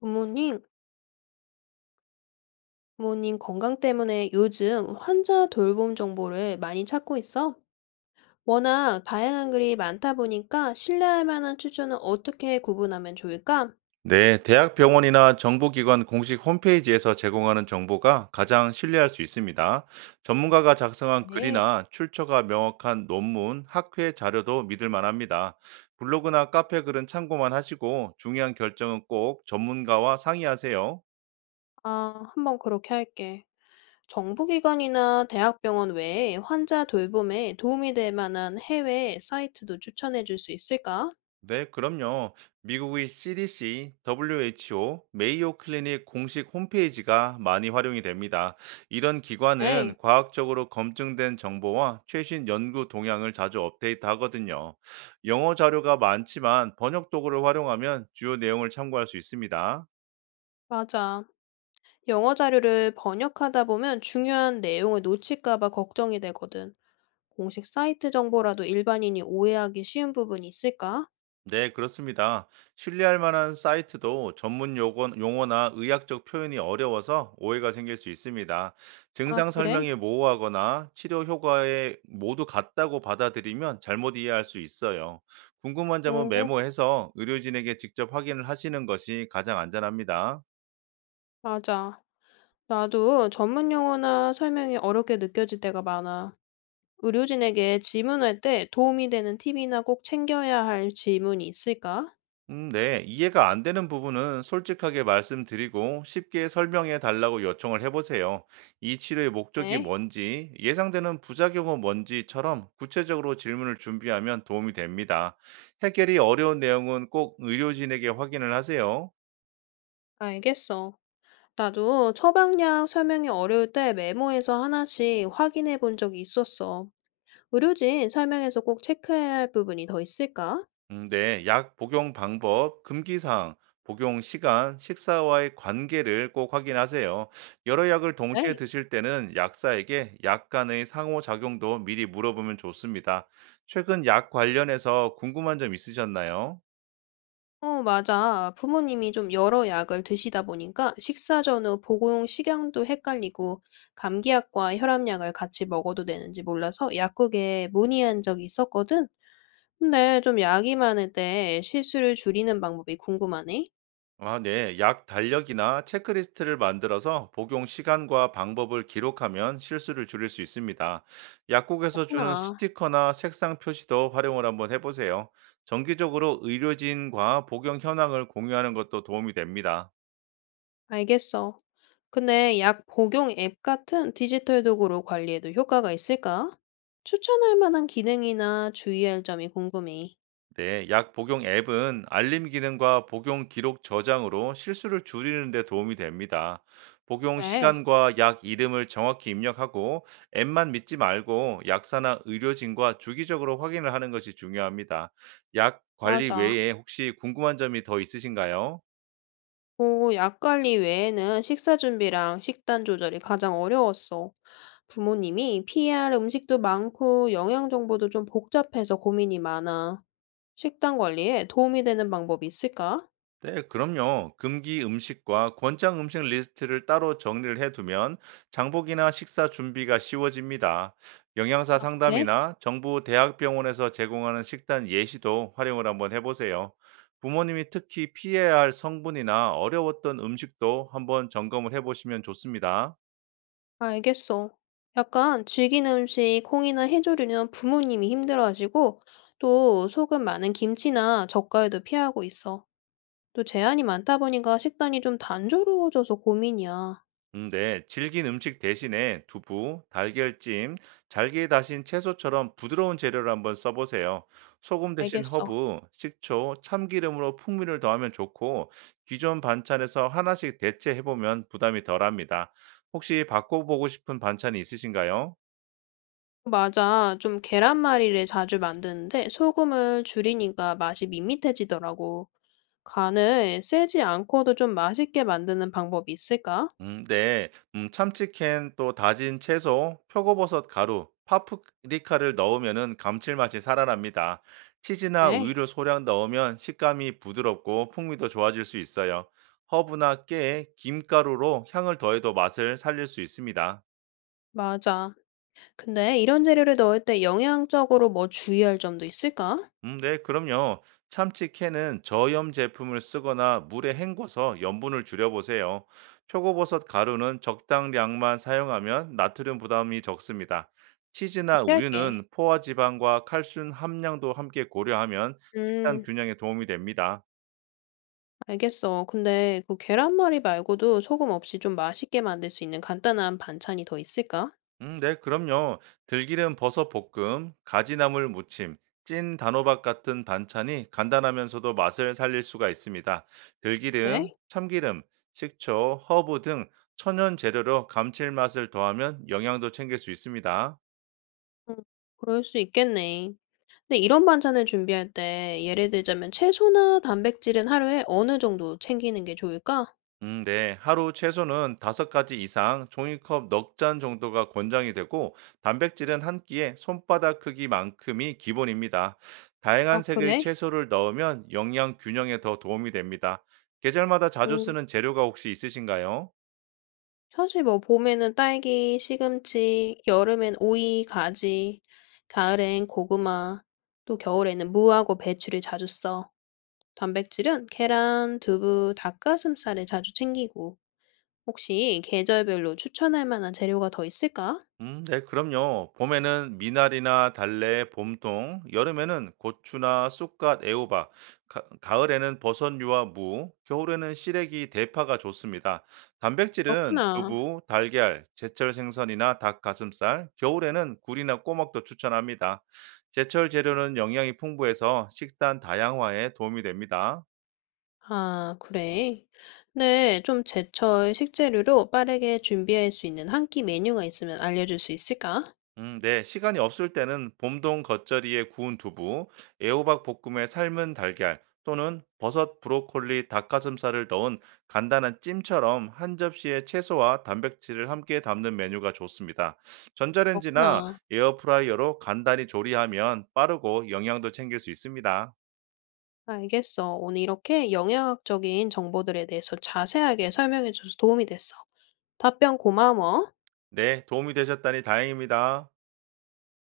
부모님, 부모님 건강 때문에 요즘 환자 돌봄 정보를 많이 찾고 있어. 워낙 다양한 글이 많다 보니까 신뢰할 만한 추천은 어떻게 구분하면 좋을까? 네, 대학 병원이나 정부기관 공식 홈페이지에서 제공하는 정보가 가장 신뢰할 수 있습니다. 전문가가 작성한 네. 글이나 출처가 명확한 논문, 학회 자료도 믿을 만합니다. 블로그나 카페 글은 참고만 하시고 중요한 결정은 꼭 전문가와 상의하세요. 아, 한번 그렇게 할게. 정부기관이나 대학병원 외에 환자 돌봄에 도움이 될 만한 해외 사이트도 추천해 줄 수 있을까? 네, 그럼요. 미국의 CDC, WHO, 메이오 클리닉 공식 홈페이지가 많이 활용이 됩니다. 이런 기관은 네, 과학적으로 검증된 정보와 최신 연구 동향을 자주 업데이트하거든요. 영어 자료가 많지만 번역 도구를 활용하면 주요 내용을 참고할 수 있습니다. 맞아. 영어 자료를 번역하다 보면 중요한 내용을 놓칠까 봐 걱정이 되거든. 공식 사이트 정보라도 일반인이 오해하기 쉬운 부분이 있을까? 네, 그렇습니다. 신뢰할 만한 사이트도 전문 용어, 용어나 의학적 표현이 어려워서 오해가 생길 수 있습니다. 아, 증상 그래? 설명이 모호하거나 치료 효과에 모두 같다고 받아들이면 잘못 이해할 수 있어요. 궁금한 점은 어, 메모해서 의료진에게 직접 확인을 하시는 것이 가장 안전합니다. 맞아. 나도 전문 용어나 설명이 어렵게 느껴질 때가 많아. 의료진에게 질문할 때 도움이 되는 팁이나 꼭 챙겨야 할 질문이 있을까? 네. 이해가 안 되는 부분은 솔직하게 말씀드리고 쉽게 설명해 달라고 요청을 해보세요. 이 치료의 목적이 네, 뭔지, 예상되는 부작용은 뭔지처럼 구체적으로 질문을 준비하면 도움이 됩니다. 해결이 어려운 내용은 꼭 의료진에게 확인을 하세요. 알겠어. 나도 처방약 설명이 어려울 때 메모해서 하나씩 확인해 본 적이 있었어. 의료진 설명에서 꼭 체크해야 할 부분이 더 있을까? 네, 약 복용 방법, 금기사항, 복용 시간, 식사와의 관계를 꼭 확인하세요. 여러 약을 동시에 네. 드실 때는 약사에게 약 간의 상호작용도 미리 물어보면 좋습니다. 최근 약 관련해서 궁금한 점 있으셨나요? 어, 맞아. 부모님이 좀 여러 약을 드시다 보니까 식사 전후 복용 식양도 헷갈리고 감기약과 혈압약을 같이 먹어도 되는지 몰라서 약국에 문의한 적이 있었거든. 근데 좀 약이 많을 때 실수를 줄이는 방법이 궁금하네. 아, 네. 약 달력이나 체크리스트를 만들어서 복용 시간과 방법을 기록하면 실수를 줄일 수 있습니다. 약국에서 주는 그렇구나. 스티커나 색상 표시도 활용을 한번 해보세요. 정기적으로 의료진과 복용 현황을 공유하는 것도 도움이 됩니다. 알겠어. 근데 약 복용 앱 같은 디지털 도구로 관리해도 효과가 있을까? 추천할 만한 기능이나 주의할 점이 궁금해. 네, 약 복용 앱은 알림 기능과 복용 기록 저장으로 실수를 줄이는 데 도움이 됩니다. 복용 그래, 시간과 약 이름을 정확히 입력하고 앱만 믿지 말고 약사나 의료진과 주기적으로 확인을 하는 것이 중요합니다. 약 관리 맞아. 외에 혹시 궁금한 점이 더 있으신가요? 오, 약 관리 외에는 식사 준비랑 식단 조절이 가장 어려웠어. 부모님이 피해야 할 음식도 많고 영양 정보도 좀 복잡해서 고민이 많아. 식단 관리에 도움이 되는 방법이 있을까? 네, 그럼요. 금기 음식과 권장 음식 리스트를 따로 정리를 해두면 장복이나 식사 준비가 쉬워집니다. 영양사 네, 상담이나 정부 대학병원에서 제공하는 식단 예시도 활용을 한번 해보세요. 부모님이 특히 피해야 할 성분이나 어려웠던 음식도 한번 점검을 해보시면 좋습니다. 알겠어. 약간 질긴 음식, 콩이나 해조류는 부모님이 힘들어하시고 또 소금 많은 김치나 젓갈도 피하고 있어. 또 제한이 많다 보니까 식단이 좀 단조로워져서 고민이야. 네, 질긴 음식 대신에 두부, 달걀찜, 잘게 다신 채소처럼 부드러운 재료를 한번 써보세요. 소금 대신 알겠어. 허브, 식초, 참기름으로 풍미를 더하면 좋고, 기존 반찬에서 하나씩 대체해보면 부담이 덜합니다. 혹시 바꿔보고 싶은 반찬이 있으신가요? 맞아. 좀 계란말이를 자주 만드는데 소금을 줄이니까 맛이 밋밋해지더라고. 간을 세지 않고도 좀 맛있게 만드는 방법이 있을까? 네. 참치캔 또 다진 채소, 표고버섯 가루, 파프리카를 넣으면은 감칠맛이 살아납니다. 치즈나 네, 우유를 소량 넣으면 식감이 부드럽고 풍미도 좋아질 수 있어요. 허브나 깨, 김가루로 향을 더해도 맛을 살릴 수 있습니다. 맞아. 근데 이런 재료를 넣을 때 영양적으로 뭐 주의할 점도 있을까? 네, 그럼요. 참치 캔은 저염 제품을 쓰거나 물에 헹궈서 염분을 줄여보세요. 표고버섯 가루는 적당량만 사용하면 나트륨 부담이 적습니다. 치즈나 피할게. 우유는 포화 지방과 칼슘 함량도 함께 고려하면 식단 음, 균형에 도움이 됩니다. 알겠어. 근데 그 계란말이 말고도 소금 없이 좀 맛있게 만들 수 있는 간단한 반찬이 더 있을까? 네, 그럼요. 들기름 버섯 볶음, 가지나물 무침, 찐 단호박 같은 반찬이 간단하면서도 맛을 살릴 수가 있습니다. 그래? 들기름, 참기름, 식초, 허브 등 천연 재료로 감칠맛을 더하면 영양도 챙길 수 있습니다. 음, 그럴 수 있겠네. 근데 이런 반찬을 준비할 때 예를 들자면 채소나 단백질은 하루에 어느 정도 챙기는 게 좋을까? 네. 하루 최소는 5가지 이상 종이컵 넉 잔 정도가 권장이 되고, 단백질은 한 끼에 손바닥 크기만큼이 기본입니다. 아 다양한 색의 그래? 채소를 넣으면 영양 균형에 더 도움이 됩니다. 계절마다 자주 음. 쓰는 재료가 혹시 있으신가요? 사실 뭐 봄에는 딸기, 시금치, 여름엔 오이, 가지, 가을엔 고구마, 또 겨울에는 무하고 배추를 자주 써. 단백질은 계란, 두부, 닭가슴살을 자주 챙기고. 혹시 계절별로 추천할 만한 재료가 더 있을까? 네, 그럼요. 봄에는 미나리나 달래, 봄동, 여름에는 고추나 쑥갓, 애호박, 가, 을에는 버섯류와 무, 겨울에는 시래기, 대파가 좋습니다. 단백질은 그렇구나. 두부, 달걀, 제철 생선이나 닭 가슴살, 겨울에는 굴이나 꼬막도 추천합니다. 제철 재료는 영양이 풍부해서 식단 다양화에 도움이 됩니다. 아, 그래. 네, 좀 제철 식재료로 빠르게 준비할 수 있는 한 끼 메뉴가 있으면 알려줄 수 있을까? 네. 시간이 없을 때는 봄동 겉절이에 구운 두부, 애호박 볶음에 삶은 달걀 또는 버섯, 브로콜리, 닭가슴살을 넣은 간단한 찜처럼 한 접시에 채소와 단백질을 함께 담는 메뉴가 좋습니다. 전자레인지나 그렇구나. 에어프라이어로 간단히 조리하면 빠르고 영양도 챙길 수 있습니다. 알겠어. 오늘 이렇게 영양학적인 정보들에 대해서 자세하게 설명해줘서 도움이 됐어. 답변 고마워. 네, 도움이 되셨다니 다행입니다.